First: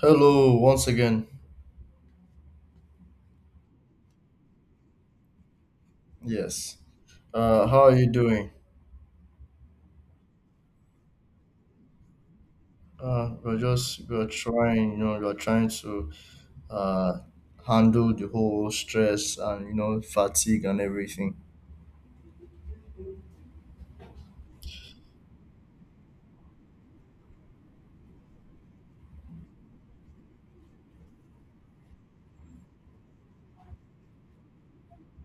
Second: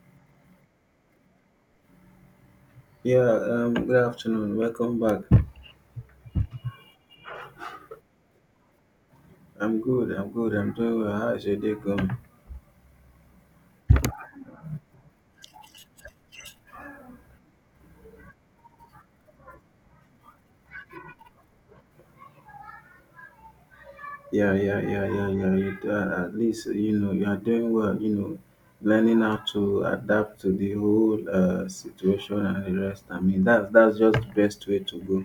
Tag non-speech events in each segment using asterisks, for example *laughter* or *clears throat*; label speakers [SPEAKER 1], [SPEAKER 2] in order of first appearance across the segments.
[SPEAKER 1] Hello, once again.
[SPEAKER 2] Yeah, good afternoon. Welcome back.
[SPEAKER 1] Yes. How are you doing?
[SPEAKER 2] I'm good. I'm good. I'm doing well. How's your day going?
[SPEAKER 1] We're just we're trying, you know, We're trying to uh, handle the whole stress and fatigue and everything.
[SPEAKER 2] Yeah, yeah, yeah, yeah, yeah. You, at least you know you are doing well. Learning how to adapt to the whole situation and the rest. I mean, that's just the best way to go.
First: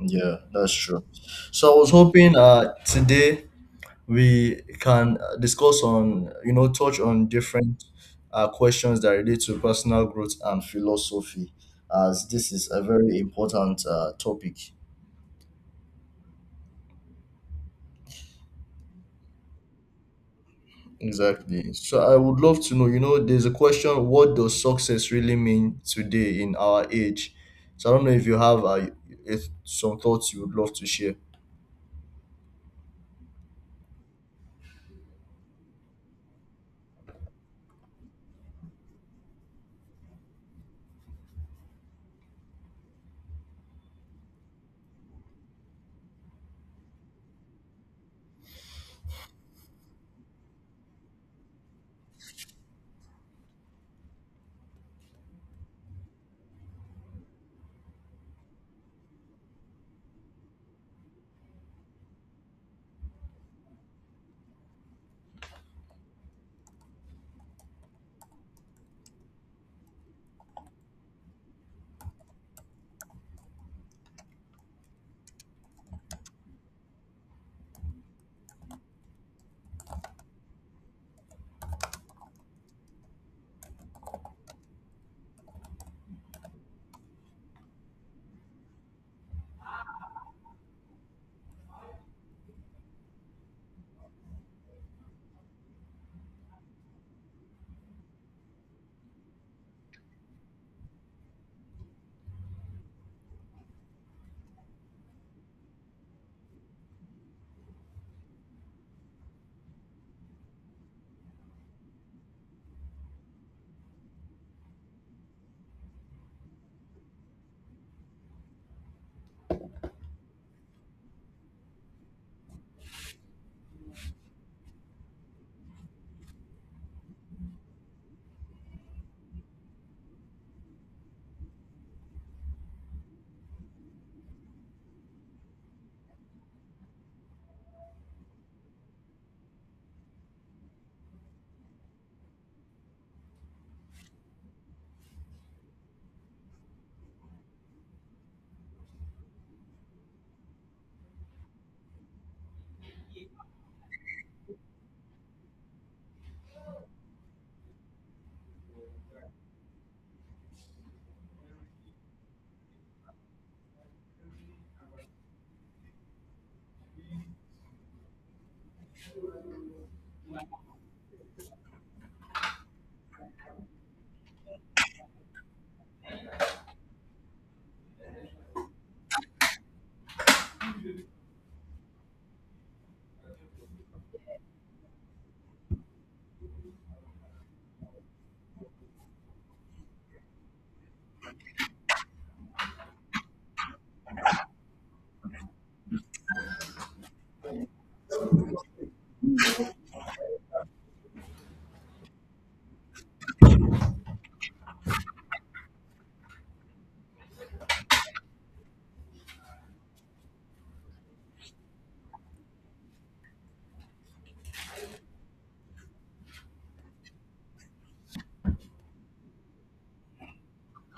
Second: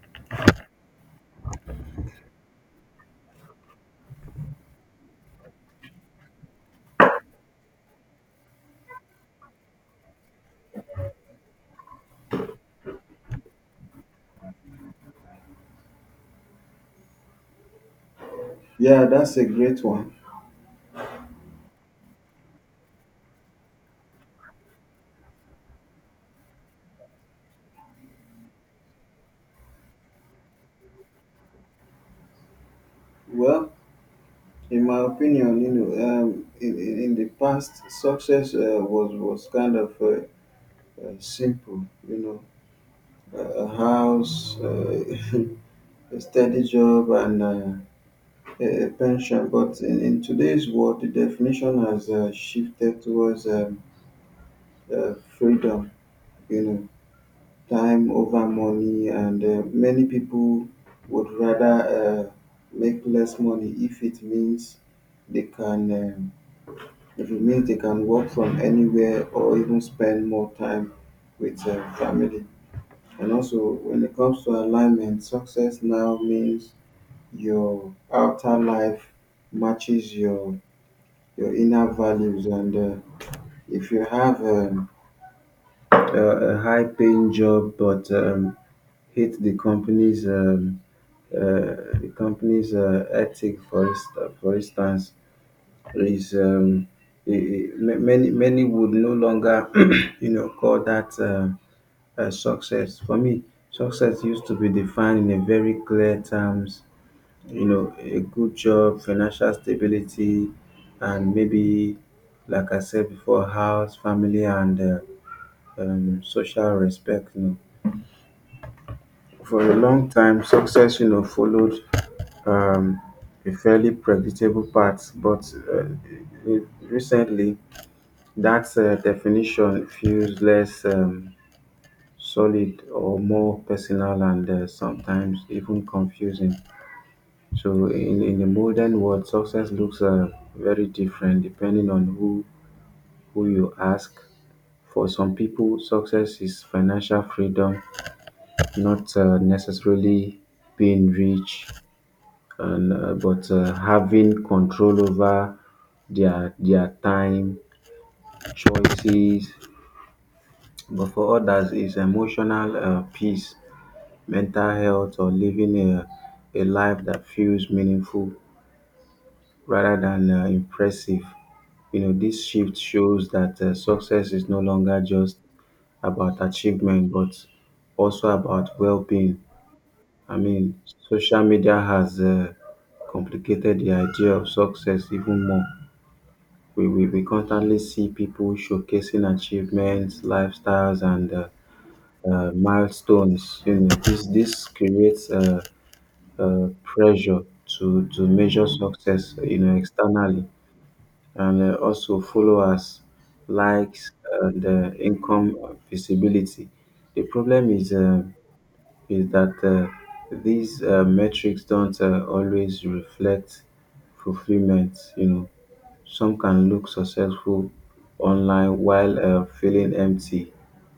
[SPEAKER 1] Yeah, that's true. So I was hoping today we can discuss on you know touch on different questions that relate to personal growth and philosophy, as this is a very important topic.
[SPEAKER 2] Yeah, that's a great one.
[SPEAKER 1] Exactly. So I would love to know, there's a question: what does success really mean today in our age? So I don't know if you have, if some thoughts you would love to share.
[SPEAKER 2] Well, in my opinion, in the past, success was kind of simple. A house, *laughs* a steady job and a pension. But in today's world, the definition has shifted towards freedom, you know, time over money, and many people would rather make less money if it means they can. If it means they can work from anywhere or even spend more time with family. And also, when it comes to alignment, success now means your outer life matches your inner values. And if you have a high paying job but hate uh, the company's ethic, for instance, is many would no longer *clears throat* call that a success. For me, success used to be defined in a very clear terms, a good job, financial stability, and maybe, like I said before, house, family, and social respect. For a long time, success, followed um, a fairly predictable path, but recently, that definition feels less solid or more personal, and sometimes even confusing. So in the modern world, success looks very different depending on who you ask. For some people, success is financial freedom, not necessarily being rich, and but having control over their time, choices. But for others, it's emotional peace, mental health, or living a life that feels meaningful rather than impressive. This shift shows that success is no longer just about achievement, but also about well being. I mean, social media has complicated the idea of success even more. We constantly see people showcasing achievements, lifestyles, and milestones. This creates pressure to measure success, externally and also followers, likes, and income visibility. The problem is that these metrics don't always reflect fulfillment. Some can look successful online while feeling empty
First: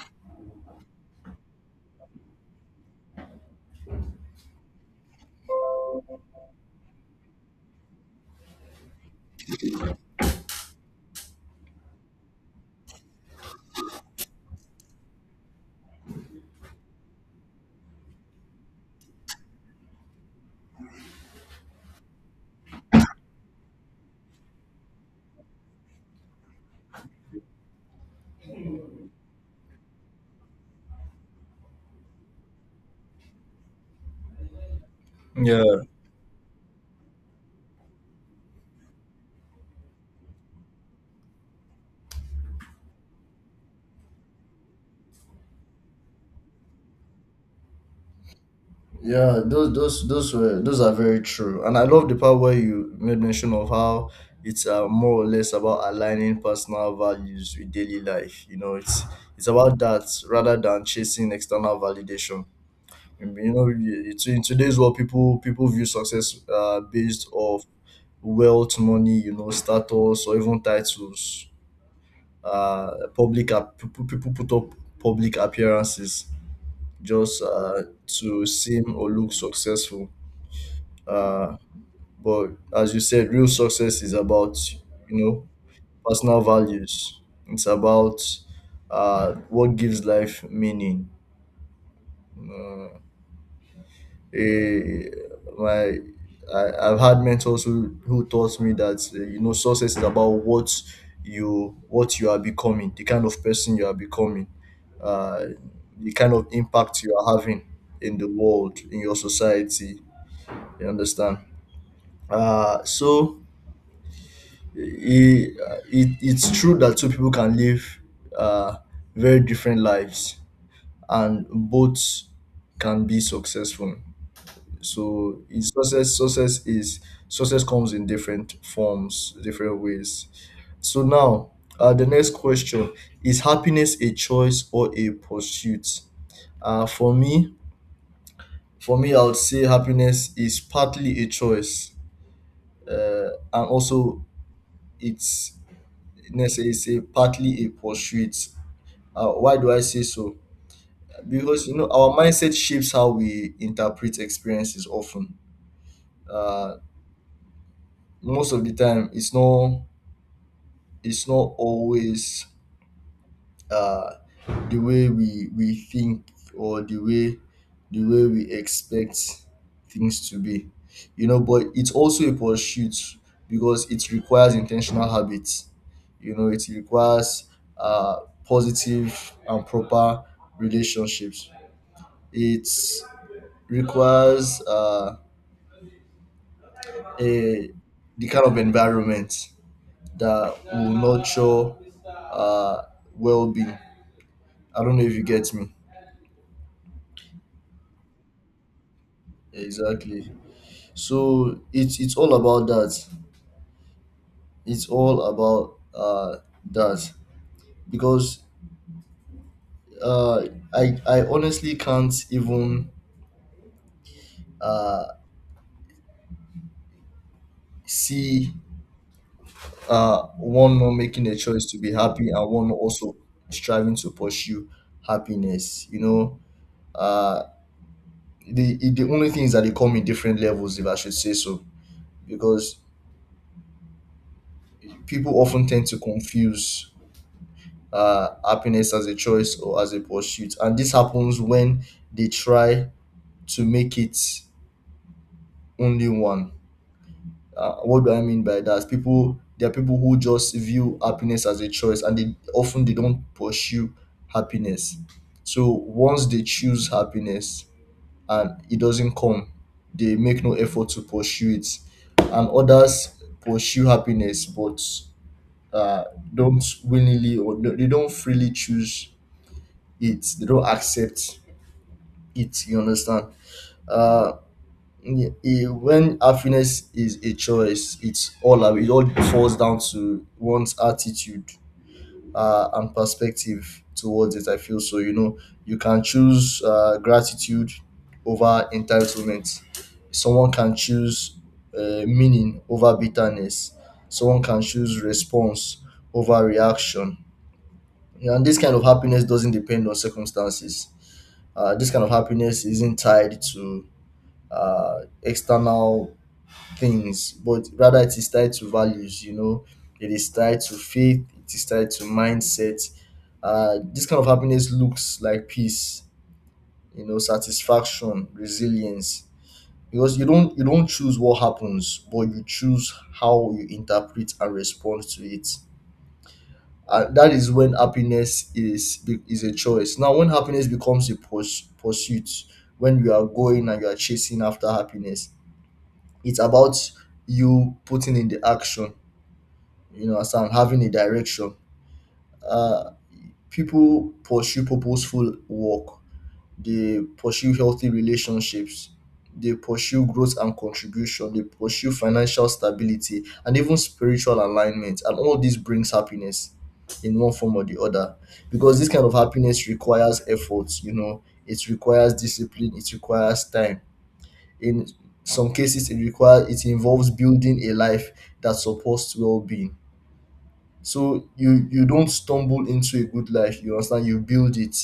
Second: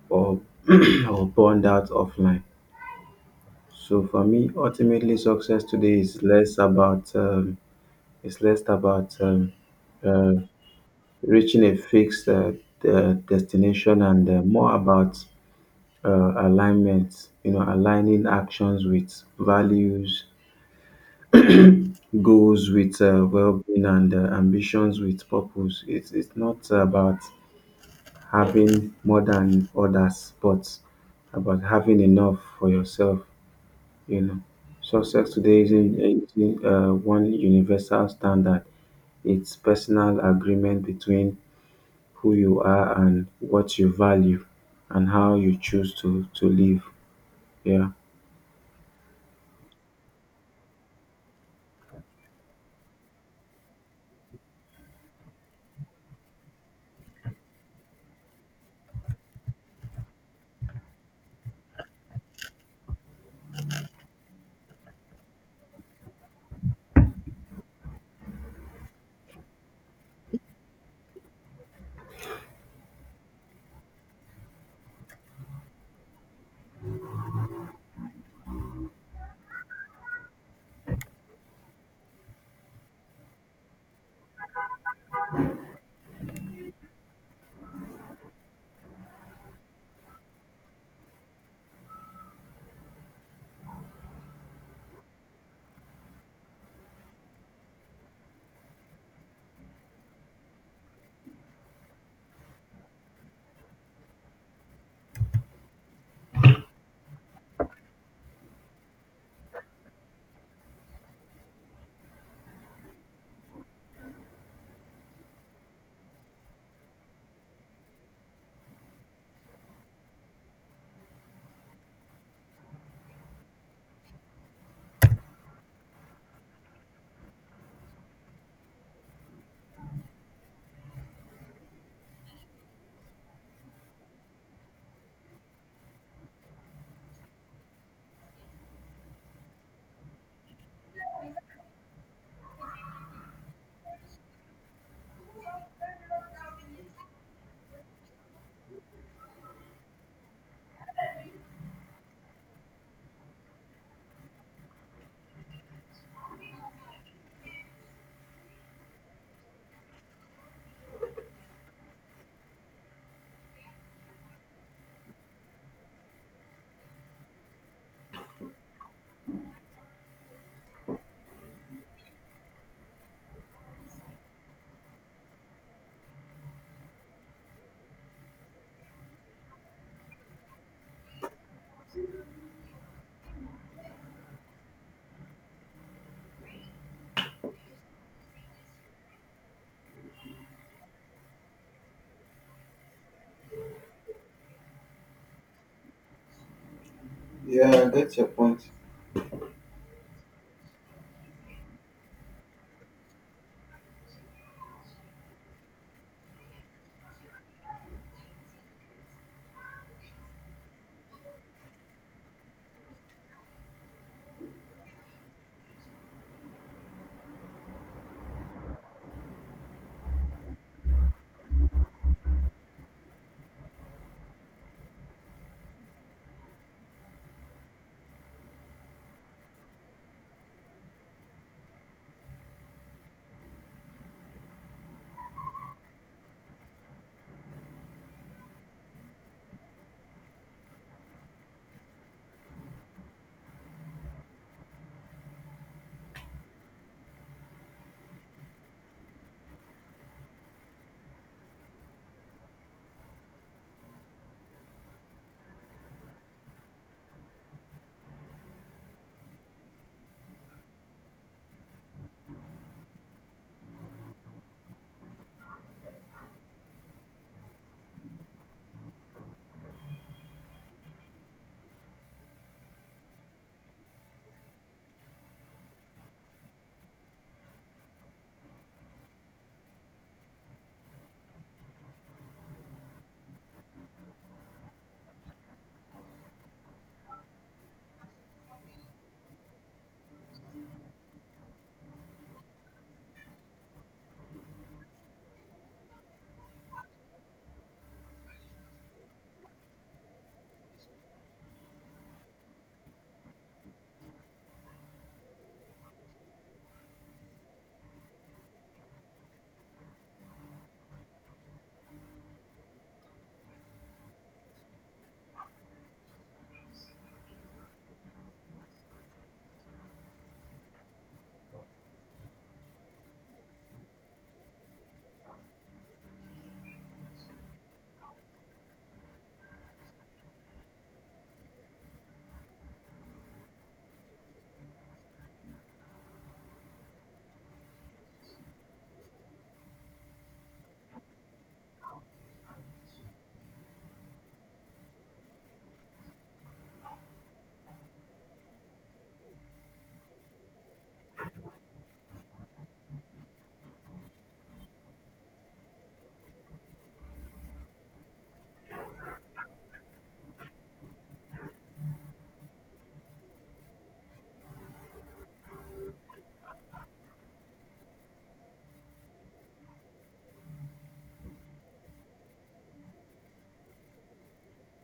[SPEAKER 2] or *clears throat* or burned out offline. So for me, ultimately, success today is less about it's less about uh, reaching a fixed destination and more about alignment, aligning actions with values, goals with well being, and ambitions with purpose. It's not about having more than others, but about having enough for yourself, you know. Success today
[SPEAKER 1] Yeah.
[SPEAKER 2] isn't one universal standard. It's personal agreement between who you are and what you value and how you choose to live. Yeah.
[SPEAKER 1] Those are very true, and I love the part where you made mention of how it's more or less about aligning personal values with daily life. It's it's about that rather than chasing external validation. In today's world, people view success, based off wealth, money, status, or even titles. Public ap- p- p- people put up public appearances just to seem or look successful. Uh, but as you said, real success is about, you know personal values. It's about what gives life meaning. eh, my I've had mentors who taught me that, success is about what you are becoming, the kind of person you are becoming, uh, the kind of impact you are having in the world, in your society. You understand? Uh, so it, it it's true that two people can live uh, very different lives, and both can be successful. So in success, success is success comes in different forms, different ways. So now, the next question: is happiness a choice or a pursuit? Uh, for me, for me, I would say happiness is partly a choice, and also it's let's say it's a partly a pursuit. Why do I say so? Because, our mindset shapes how we interpret experiences often. Uh, Most of the time, it's not, always uh, the way we think, or the way, we expect things to be, but it's also a pursuit, because it requires intentional habits. It requires uh, positive and proper relationships. It requires, a the kind of environment that will nurture uh, well-being. I don't know if you get me.
[SPEAKER 2] Yeah, that's your point.
[SPEAKER 1] Yeah, exactly. So it's all about that. It's all about that, because uh I honestly can't even uh see one not making a choice to be happy, and one also striving to pursue happiness. Uh the only thing is that they come in different levels, if I should say so, because people often tend to confuse happiness as a choice or as a pursuit. And this happens when they try to make it only one. What do I mean by that? There are people who just view happiness as a choice, and they often, they don't pursue happiness. So once they choose happiness and it doesn't come, they make no effort to pursue it. And others pursue happiness, but uh, don't willingly, or they don't freely choose it, they don't accept it. You understand? Uh y- y- when happiness is a choice, it all falls down to one's attitude and perspective towards it, I feel so. You can choose gratitude over entitlement. Someone can choose meaning over bitterness. Someone can choose response over reaction. And this kind of happiness doesn't depend on circumstances. This kind of happiness isn't tied to external things, but rather it is tied to values. It is tied to faith. It is tied to mindset. This kind of happiness looks like peace. Satisfaction, resilience. Because you don't, you don't choose what happens, but you choose how you interpret and respond to it. That is when happiness is a choice. Now, when happiness becomes pursuit, when you are going and you are chasing after happiness, it's about you putting in the action, as I'm having a direction. Uh people pursue purposeful work. They pursue healthy relationships. They pursue growth and contribution. They pursue financial stability and even spiritual alignment, and all this brings happiness in one form or the other. Because this kind of happiness requires effort. It requires discipline. It requires time, in some cases. It involves building a life that supports well-being. So you don't stumble into a good life. You understand? You build it.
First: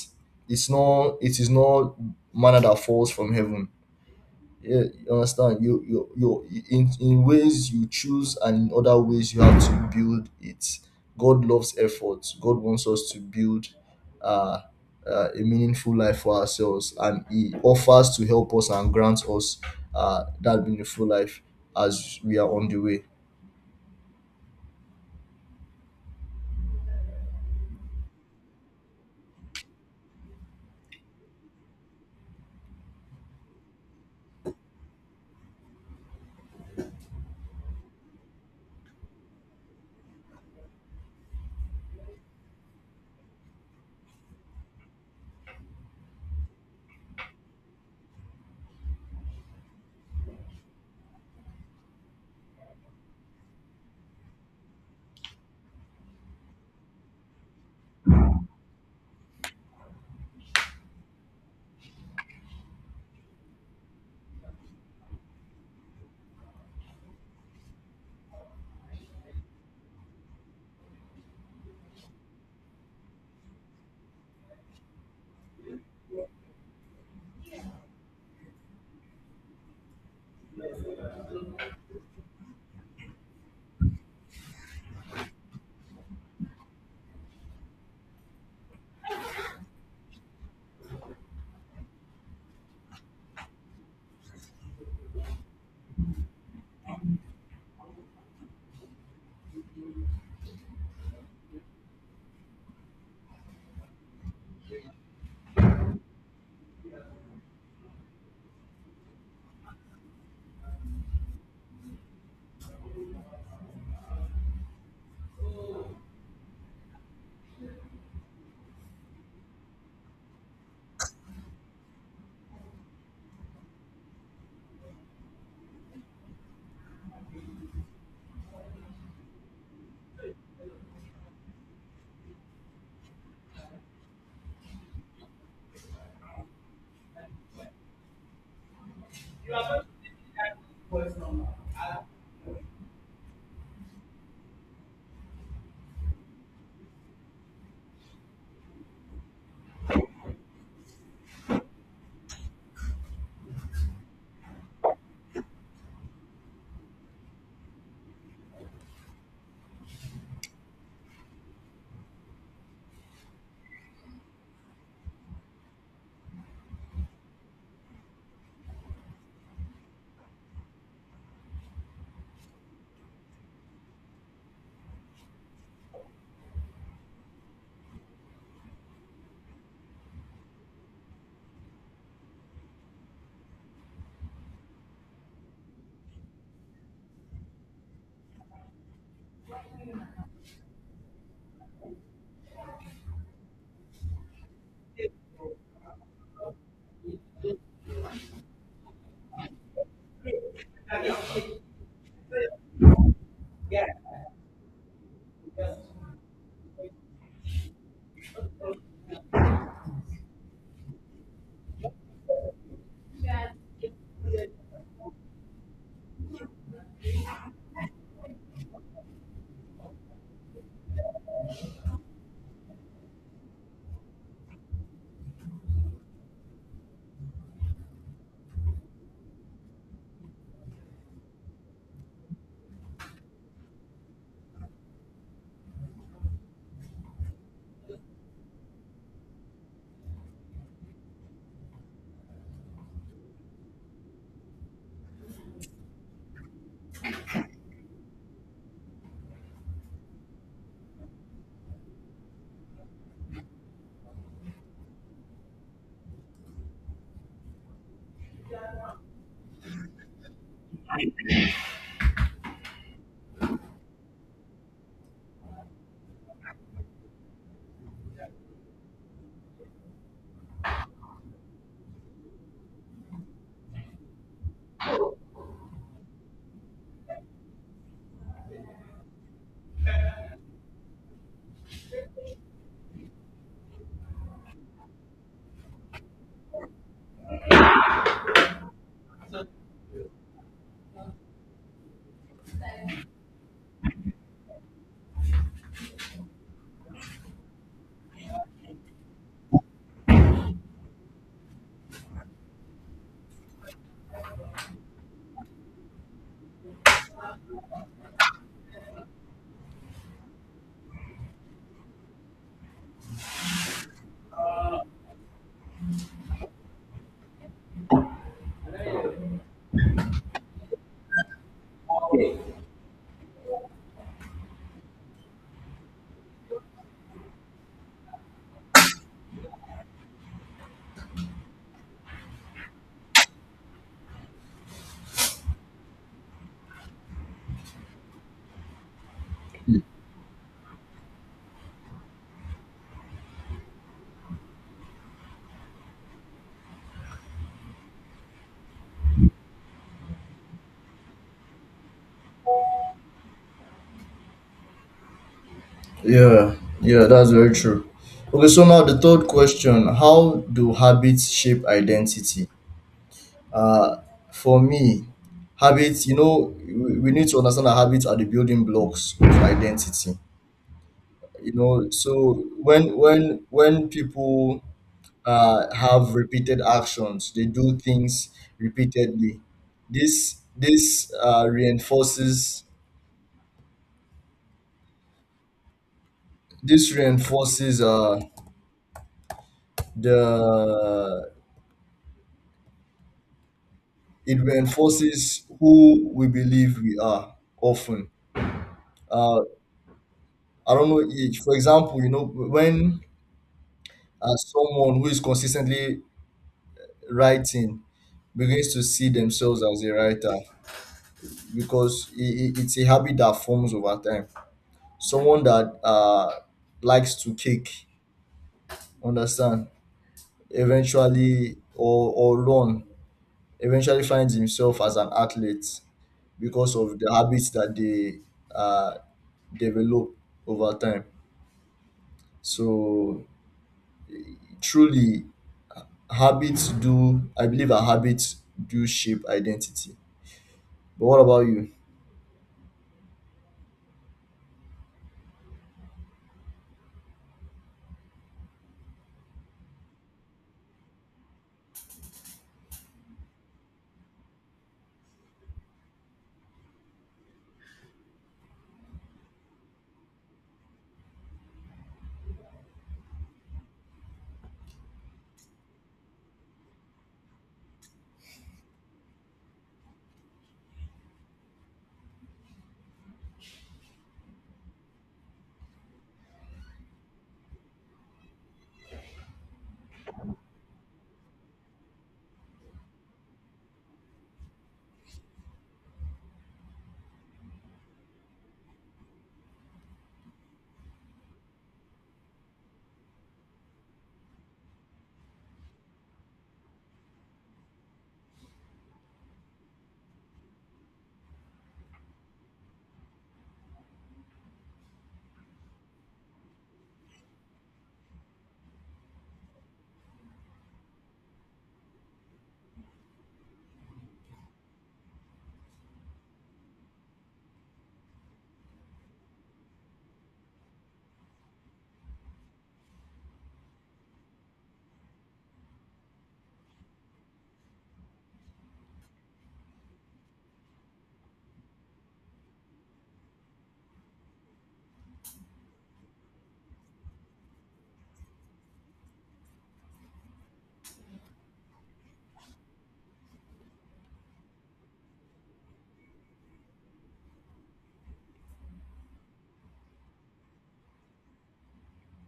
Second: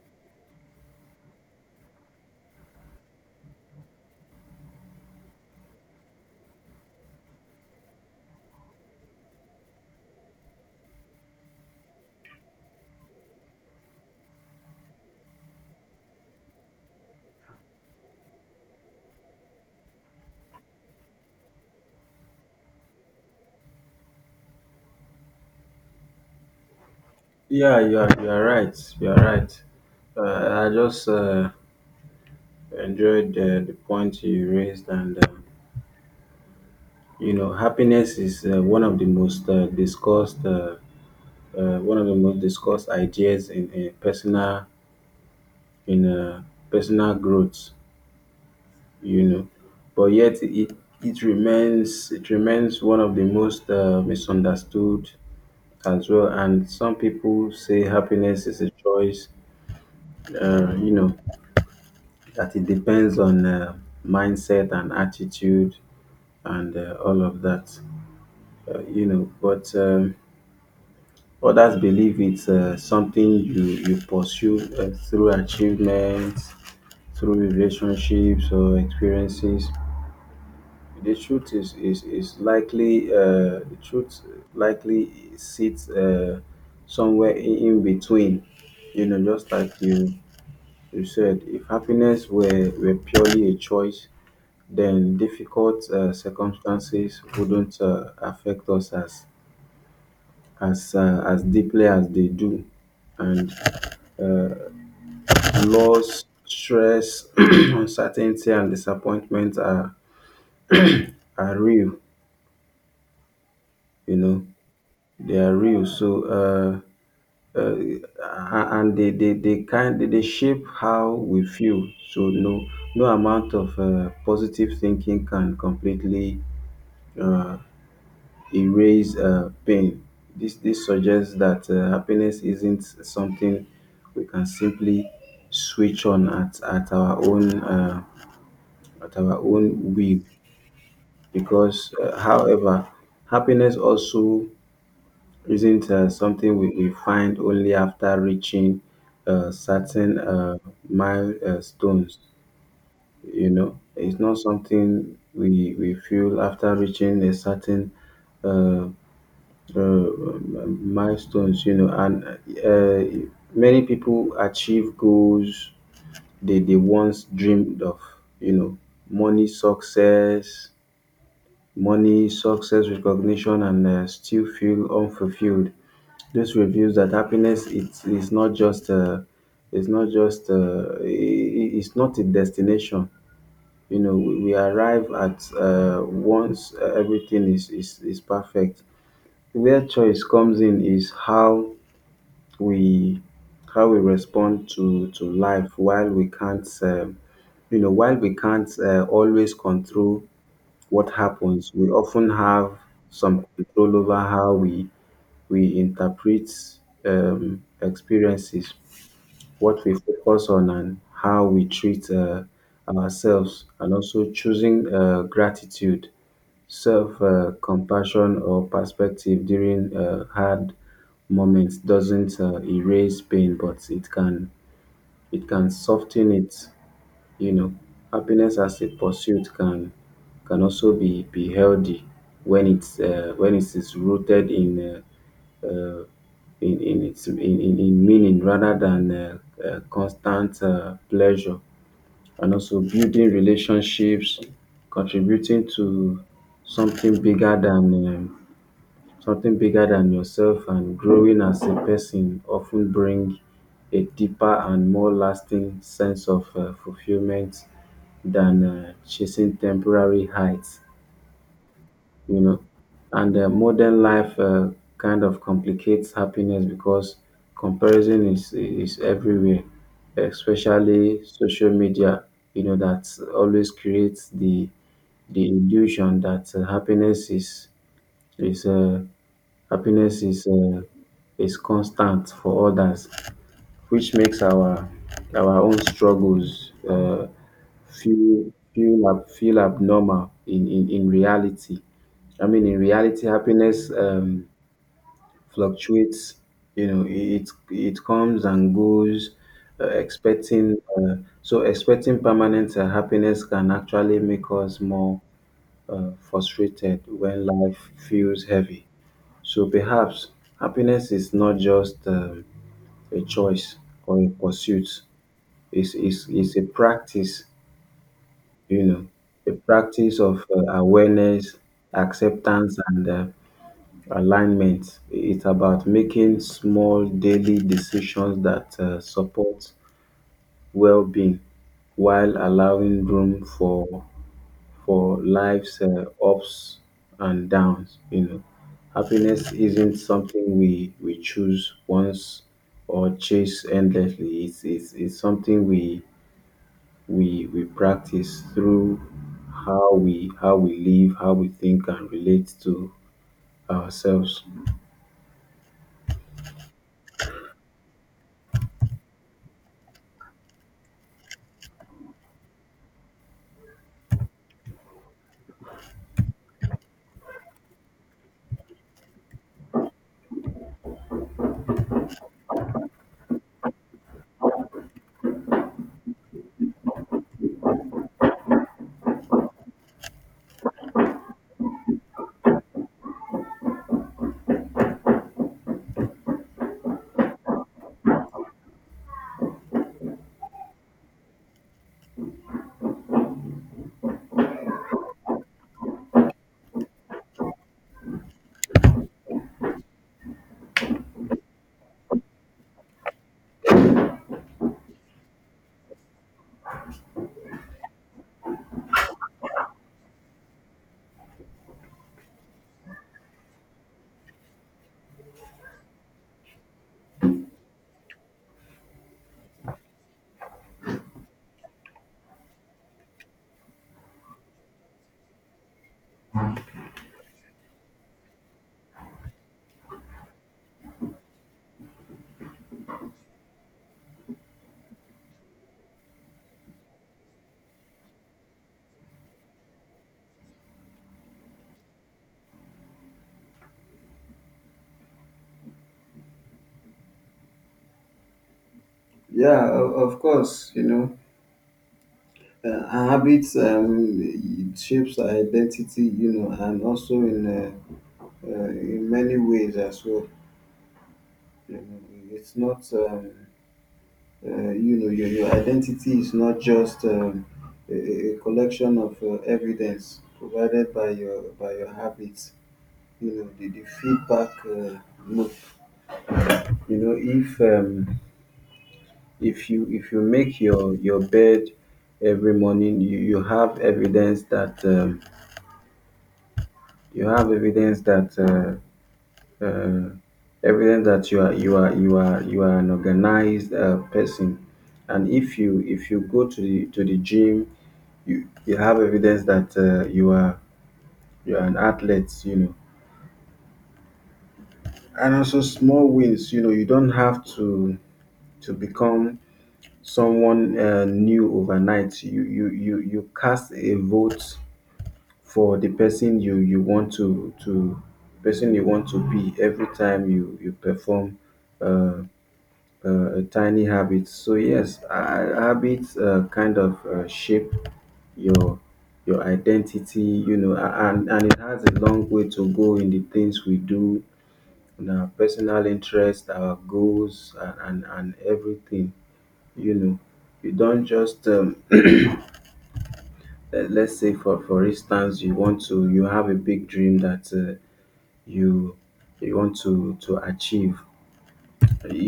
[SPEAKER 1] It's not, it is not manna that falls from heaven. Yeah, you understand? You in ways you choose, and in other ways you have to build it. God loves effort. God wants us to build. Uh, a meaningful life for ourselves, and he offers to help us and grant us that meaningful life as we are on the way.
[SPEAKER 2] Yeah, you are right. You are right. I just enjoyed the point you raised, and happiness is one of the most discussed ideas in personal growth. You know, but yet it remains one of the most misunderstood as well. And some people say happiness is a choice, uh, you know, that it depends on mindset and attitude and all of that. But others believe it's something you pursue through achievements, through relationships or experiences. The truth is likely the truth likely sits somewhere in between. Just like you said, if happiness were purely a choice, then difficult circumstances wouldn't affect us as deeply as they do, and loss, stress, *clears throat* uncertainty, and disappointment are real. You know, they are real. So. Uh, and they shape how we feel. So no amount of positive thinking can completely uh, erase pain. This suggests that happiness isn't something we can simply switch on at our own will because however happiness also isn't something we find only after reaching certain milestones. It's not something we feel after reaching a certain uh, uh, milestones, and uh, many people achieve goals they once dreamed of, you know, money, success, money, success, recognition, and still feel unfulfilled. This reveals that happiness it's is not just I- it's not a destination. We arrive at once everything is perfect. Where choice comes in is we how we respond to life. While we can't always control what happens, we often have some control over how we interpret experiences, what we focus on, and how we treat ourselves. And also choosing gratitude, self compassion, or perspective during hard moments doesn't erase pain, but it can soften it. You know, happiness as a pursuit can also be healthy when it is rooted in uh, uh, in its in meaning rather than constant pleasure. And also building relationships, contributing to something bigger than um something bigger than yourself, and growing as a person often bring a deeper and more lasting sense of fulfillment than chasing temporary heights you know. And modern life kind of complicates happiness because comparison is everywhere, especially social media. That always creates the illusion that is uh, happiness is constant for others, which makes our own struggles feel abnormal in reality. I mean, in reality, happiness fluctuates. It comes and goes. Expecting so expecting permanent happiness can actually make us more frustrated when life feels heavy. So perhaps happiness is not just a choice or a pursuit. It's a practice, you know, a practice of awareness, acceptance, and alignment. It's about making small daily decisions that support well-being while allowing room for life's ups and downs. Happiness isn't something we choose once or chase endlessly. It's something we practice through how we live, how we think and relate to ourselves.
[SPEAKER 1] Yeah, yeah, that's very true. Okay, so now the third question: how do habits shape identity? Uh, for me, habits, we need to understand that habits are the building blocks of identity. When people have repeated actions, they do things repeatedly. This reinforces this reinforces the it reinforces who we believe we are, often. Uh, I don't know, for example, when someone who is consistently writing begins to see themselves as a writer, because it's a habit that forms over time. Someone that likes to kick, understand, eventually, or run, eventually finds himself as an athlete, because of the habits that they uh, develop over time. So truly, habits do. I believe our habits do shape identity. But what about you?
[SPEAKER 2] Yeah, of course, our habits it shapes our identity, and also in many ways as well. You know, it's not, you know, your identity is not just a collection of evidence provided by your habits. The feedback loop. you know if um if you make your bed every morning, you have evidence that you have evidence that uh, uh, evidence that you are an organized person. And if you go to the gym, you have evidence that you are an athlete. And also small wins. You don't have to become someone new overnight. You cast a vote for the person you want to person you want to be every time you perform uh, a tiny habit. So yes, habits kind of shape your your identity. And it has a long way to go in the things we do, in our personal interest, our goals, and everything you know you don't just let's say, for instance, you want to you have a big dream that you you want to achieve.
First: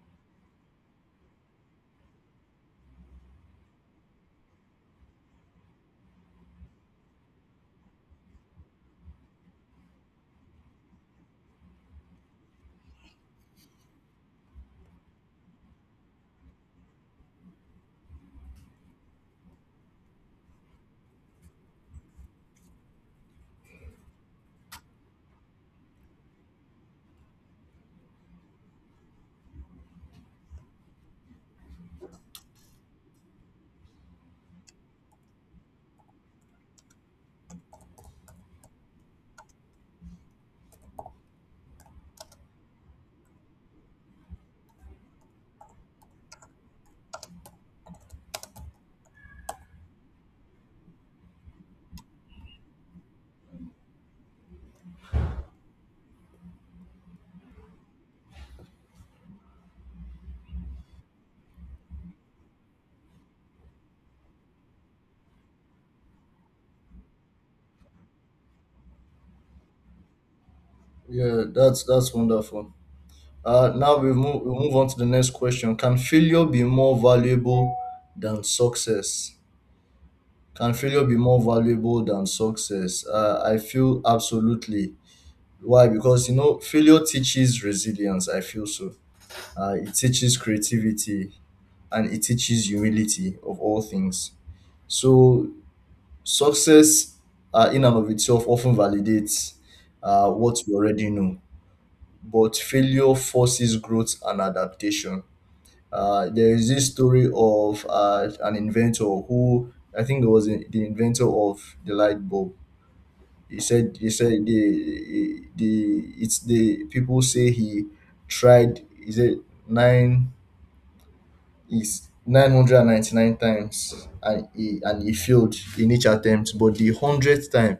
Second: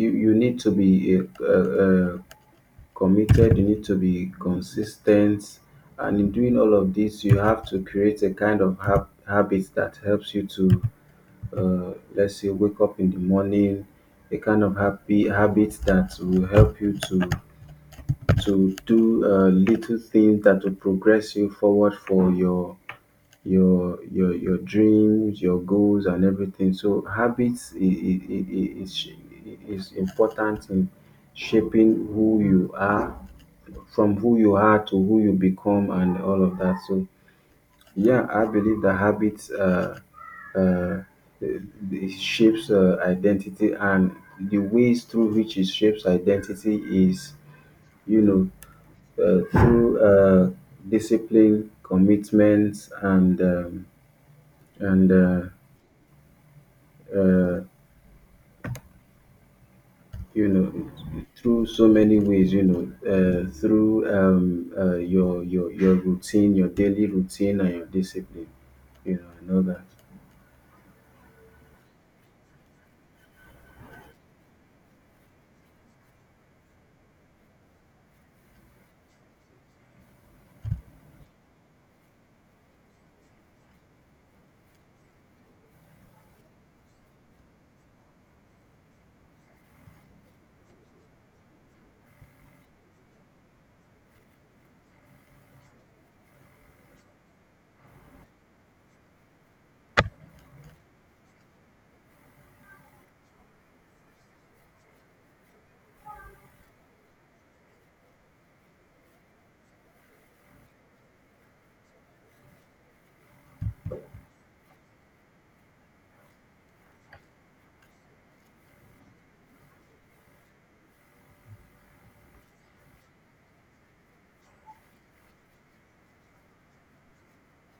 [SPEAKER 2] You need to be committed. You need to be consistent. And in doing all of this, you have to create a kind of habit that helps you to, let's say, wake up in the morning. A kind of happy habit that will help you to do little things that will progress you forward for your dreams, your goals, and everything. So habits is, sh- is important in shaping who you are, from who you are to who you become, and all of that. So yeah, I believe that habits uh, it shapes identity, and the ways through which it shapes identity is you know through discipline, commitments, and uh, you know, through so many ways, through your routine, your daily routine, and your discipline, you know, and all that.
[SPEAKER 1] Yeah, that's wonderful. Now we move on to the next question. Can failure be more valuable than success? Can failure be more valuable than success? I feel, absolutely. Why? Because, failure teaches resilience. I feel so. It teaches creativity, and it teaches humility of all things. So success, in and of itself, often validates what we already know, but failure forces growth and adaptation. There is this story of an inventor who, I think, it was the inventor of the light bulb. He said, the it's the people say, he tried, he said nine is 999 times, and he failed in each attempt, but the 100th time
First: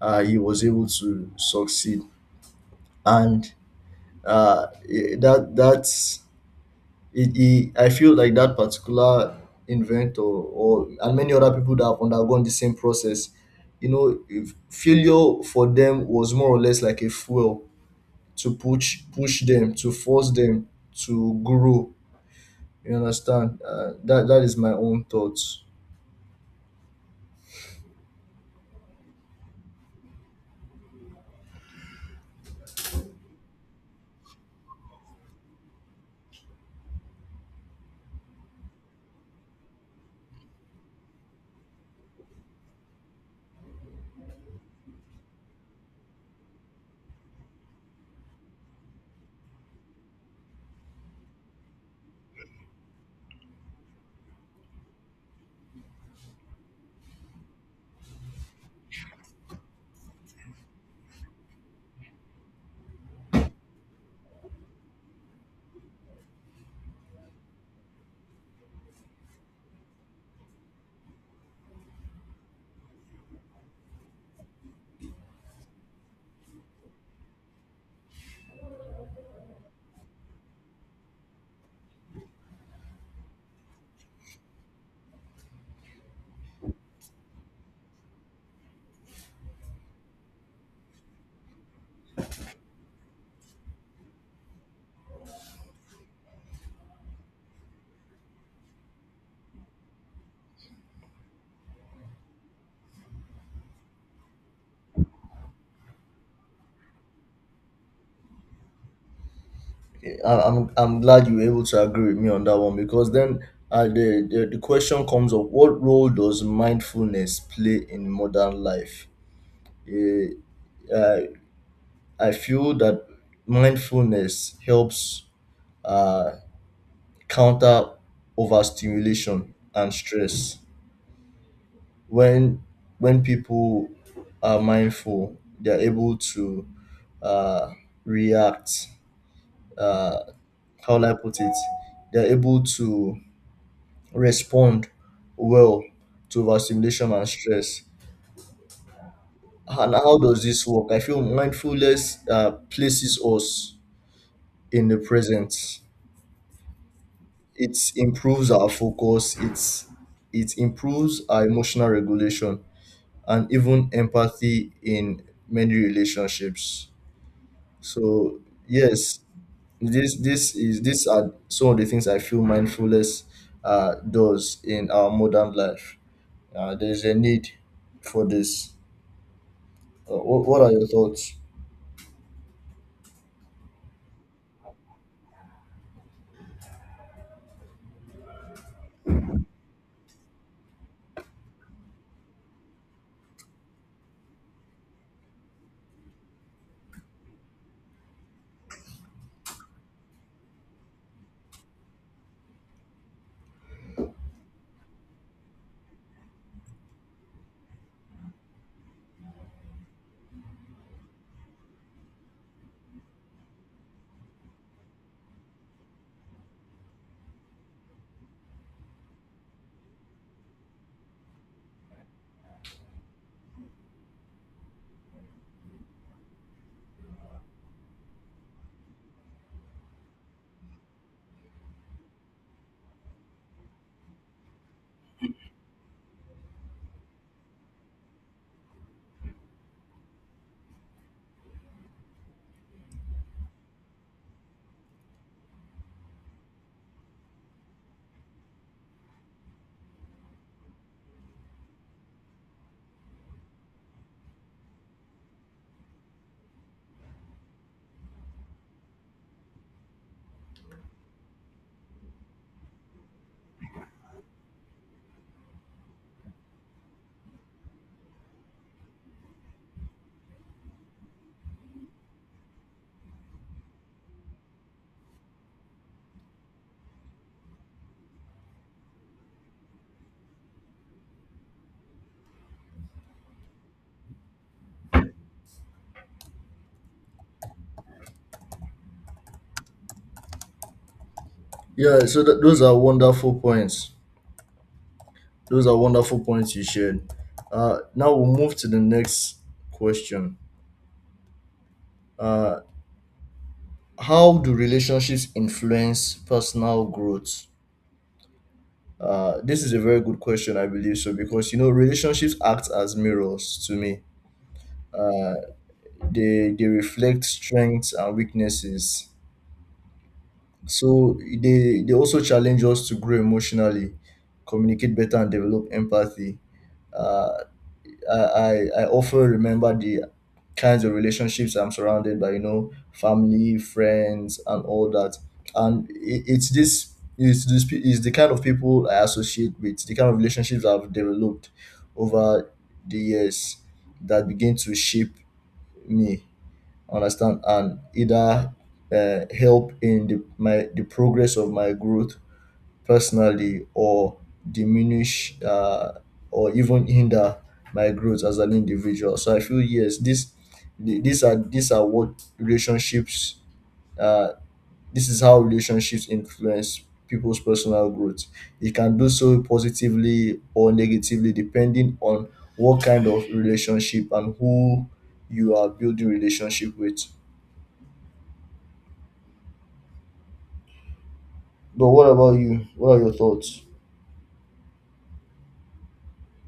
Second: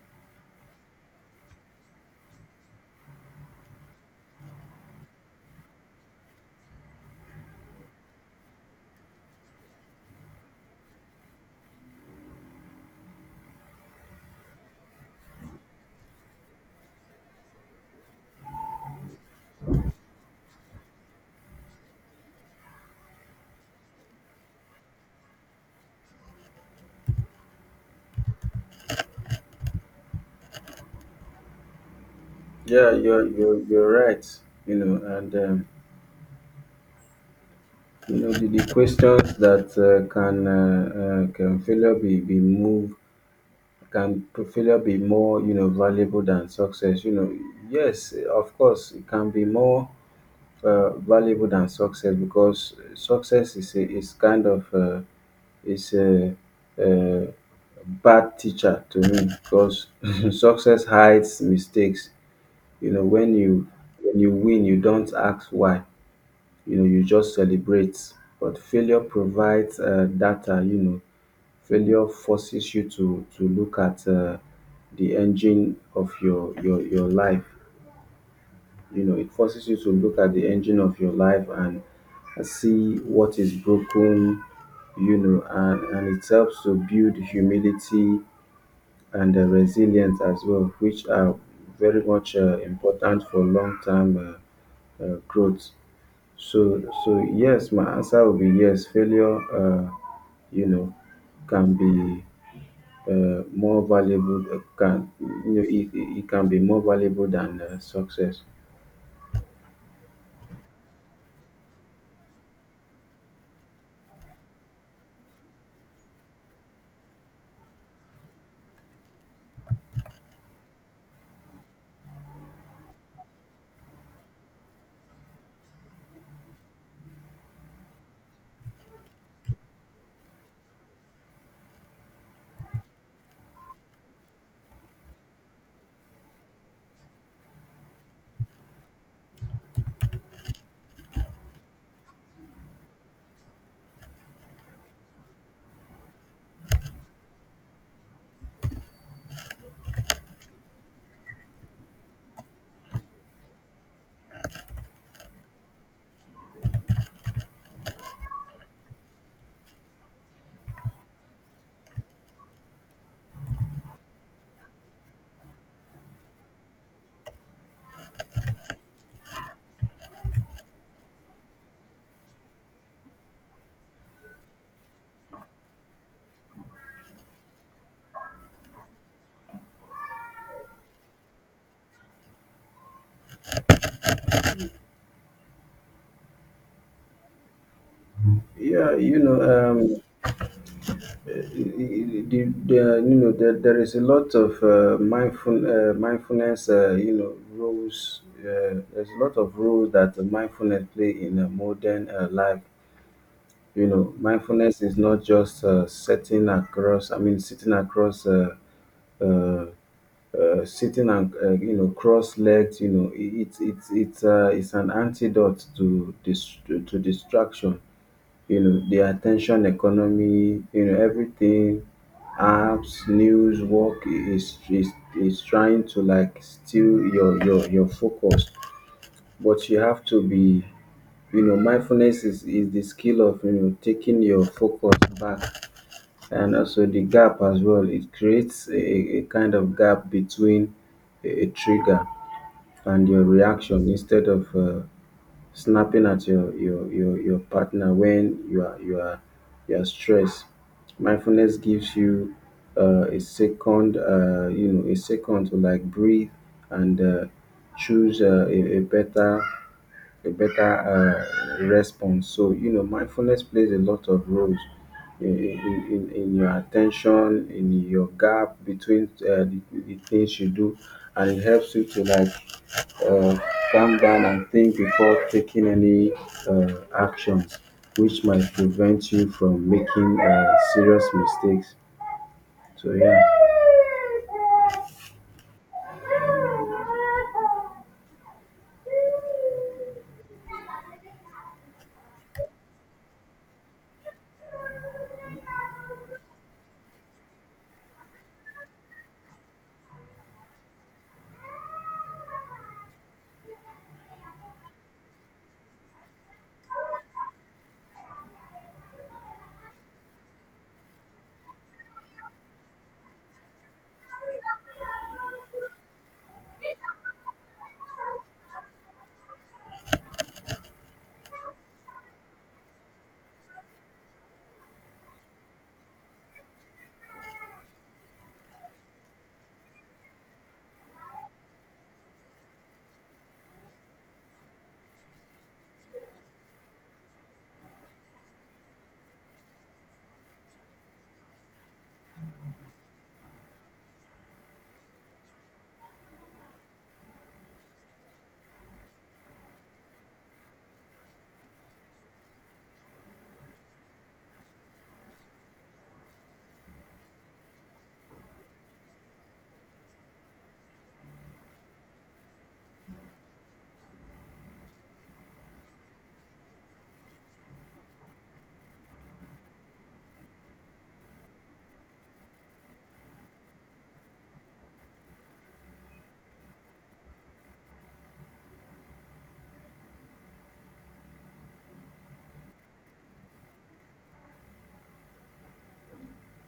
[SPEAKER 1] he was able to succeed. And that's it, I feel like that particular inventor, or and many other people that have undergone the same process, If failure for them was more or less like a fuel to push them, to force them to grow. You understand? That is my own thoughts.
[SPEAKER 2] Yeah, you're right. You know, and you know the questions that can failure be moved can failure be more, you know, valuable than success? You know, yes, of course, it can be more valuable than success because success is kind of is a, a bad teacher to me because *laughs* success hides mistakes. You know, when you win, you don't ask why. You know, you just celebrate. But failure provides data. You know, failure forces you to look at the engine of your life. You know, it forces you to look at the engine of your life and see what is broken. You know, and it helps to build humility and resilience as well, which are very much important for long-term growth. So yes, my answer will be yes. Failure you know can be more valuable. Uh, can you know it, it it can be more valuable than success.
[SPEAKER 1] I'm glad you were able to agree with me on that one, because then, the question comes up: what role does mindfulness play in modern life? Eh, uh, I feel that mindfulness helps uh, counter overstimulation and stress. When when people are mindful, they're able to uh, react uh, how will I put it they're able to respond well to overstimulation and stress. And how does this work? I feel mindfulness places us in the present. It improves our focus. It improves our emotional regulation and even empathy in many relationships. So yes, this is these are some of the things I feel mindfulness does in our modern life. There is a need for this. What are your thoughts?
[SPEAKER 2] Yeah, you know, um, you know, there is a lot of mindfulness roles. There's a lot of roles that mindfulness play in a modern life. You know, mindfulness is not just sitting across uh, sitting and, you know, cross-legged. You know, it, it's an antidote to this, to distraction. You know, the attention economy, you know, everything, apps, news, work is is trying to like steal your focus. But you have to be, you know, mindfulness is the skill of, you know, taking your focus back, and also the gap as well. It creates a kind of gap between a trigger and your reaction instead of. Snapping at your partner when you are stressed. Mindfulness gives you a second, you know, a second to like breathe and choose a better response. So, you know, mindfulness plays a lot of roles in, in, in your attention, in your gap between the things you do, and it helps you to like uh, calm down and think before taking any actions, which might prevent you from making serious mistakes. So yeah.
[SPEAKER 1] Yeah, so those are wonderful points. Those are wonderful points you shared. Now we'll move to the next question. Uh, how do relationships influence personal growth? This is a very good question, I believe so, because, relationships act as mirrors to me. Uh, they they reflect strengths and weaknesses. So they also challenge us to grow emotionally, communicate better, and develop empathy. Uh, I, I i often remember the kinds of relationships I'm surrounded by, family, friends, and all that. And it, it's this is this pe- is the kind of people I associate with, the kind of relationships I've developed over the years, that begin to shape me, understand, and either help in the progress of my growth personally, or diminish, or even hinder my growth as an individual. So I feel, yes, this the- these are what relationships, uh, this is how relationships influence people's personal growth. It can do so positively or negatively, depending on what kind of relationship, and who you are building relationship with. But what about you? What are your thoughts?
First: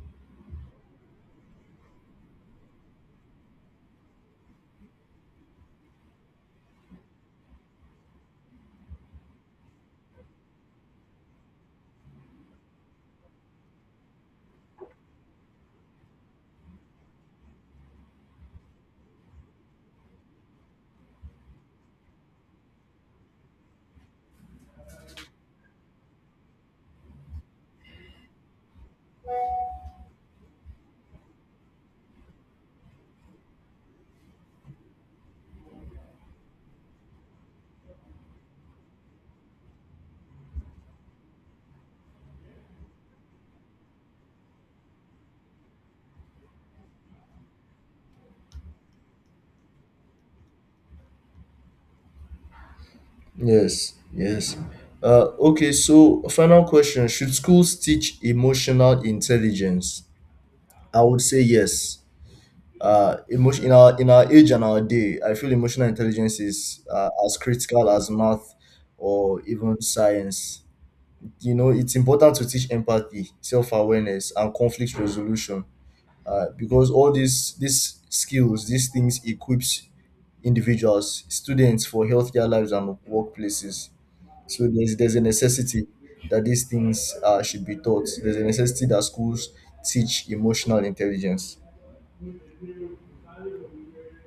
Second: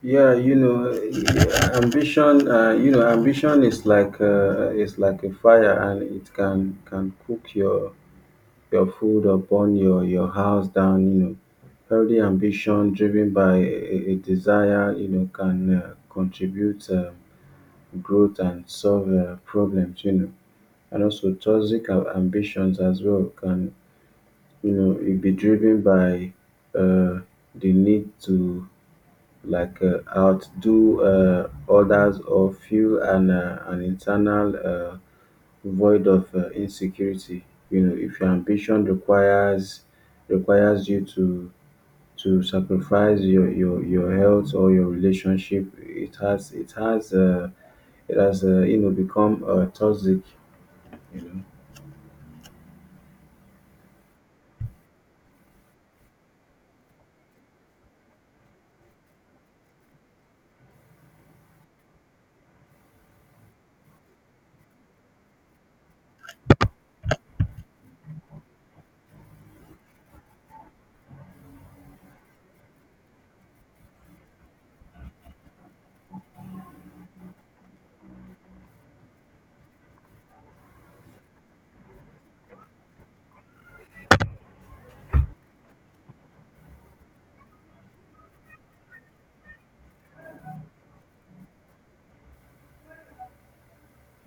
[SPEAKER 2] Yeah, you know, ambition. You know, ambition is like a fire, and it can cook your food or burn your house down. You know, healthy ambition driven by a desire, you know, can contribute growth and solve problems. You know, and also toxic ambitions as well can, you know, it be driven by uh, the need to like outdo others or feel an internal void of insecurity. You know, if your ambition requires you to sacrifice your health or your relationship, it has you know become toxic. You know.
[SPEAKER 1] Yes, yes. Okay, so final question. Should schools teach emotional intelligence? I would say yes. Emotion in our age and our day, I feel emotional intelligence is as critical as math or even science. It's important to teach empathy, self awareness, and conflict resolution, because all these skills these things equips individuals, students, for healthier lives and workplaces. So there's a necessity that these things should be taught. There's a necessity that schools teach emotional intelligence.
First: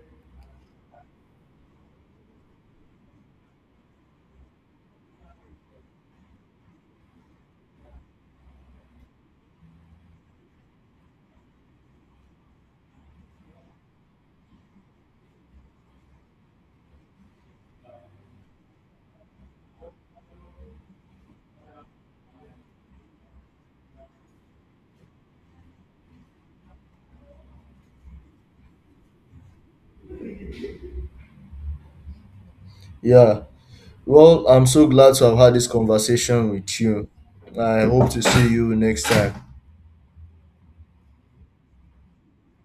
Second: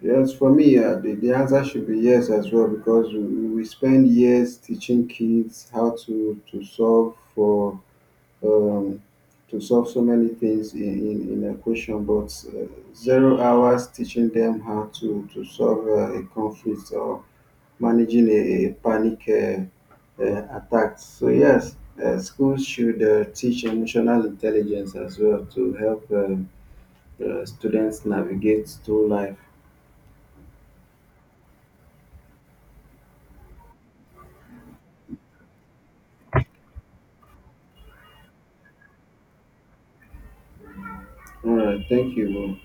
[SPEAKER 2] Yes, for me, the answer should be yes as well, because we spend years teaching kids how to solve for um, to solve so many things in a question, but 0 hours teaching them how to solve a conflict or managing a panic attack. So yes, schools should teach emotional intelligence as well to help students navigate through life.
[SPEAKER 1] Yeah. Well, I'm so glad to have had this conversation with you. I hope to see you next time.
[SPEAKER 2] All right, thank you.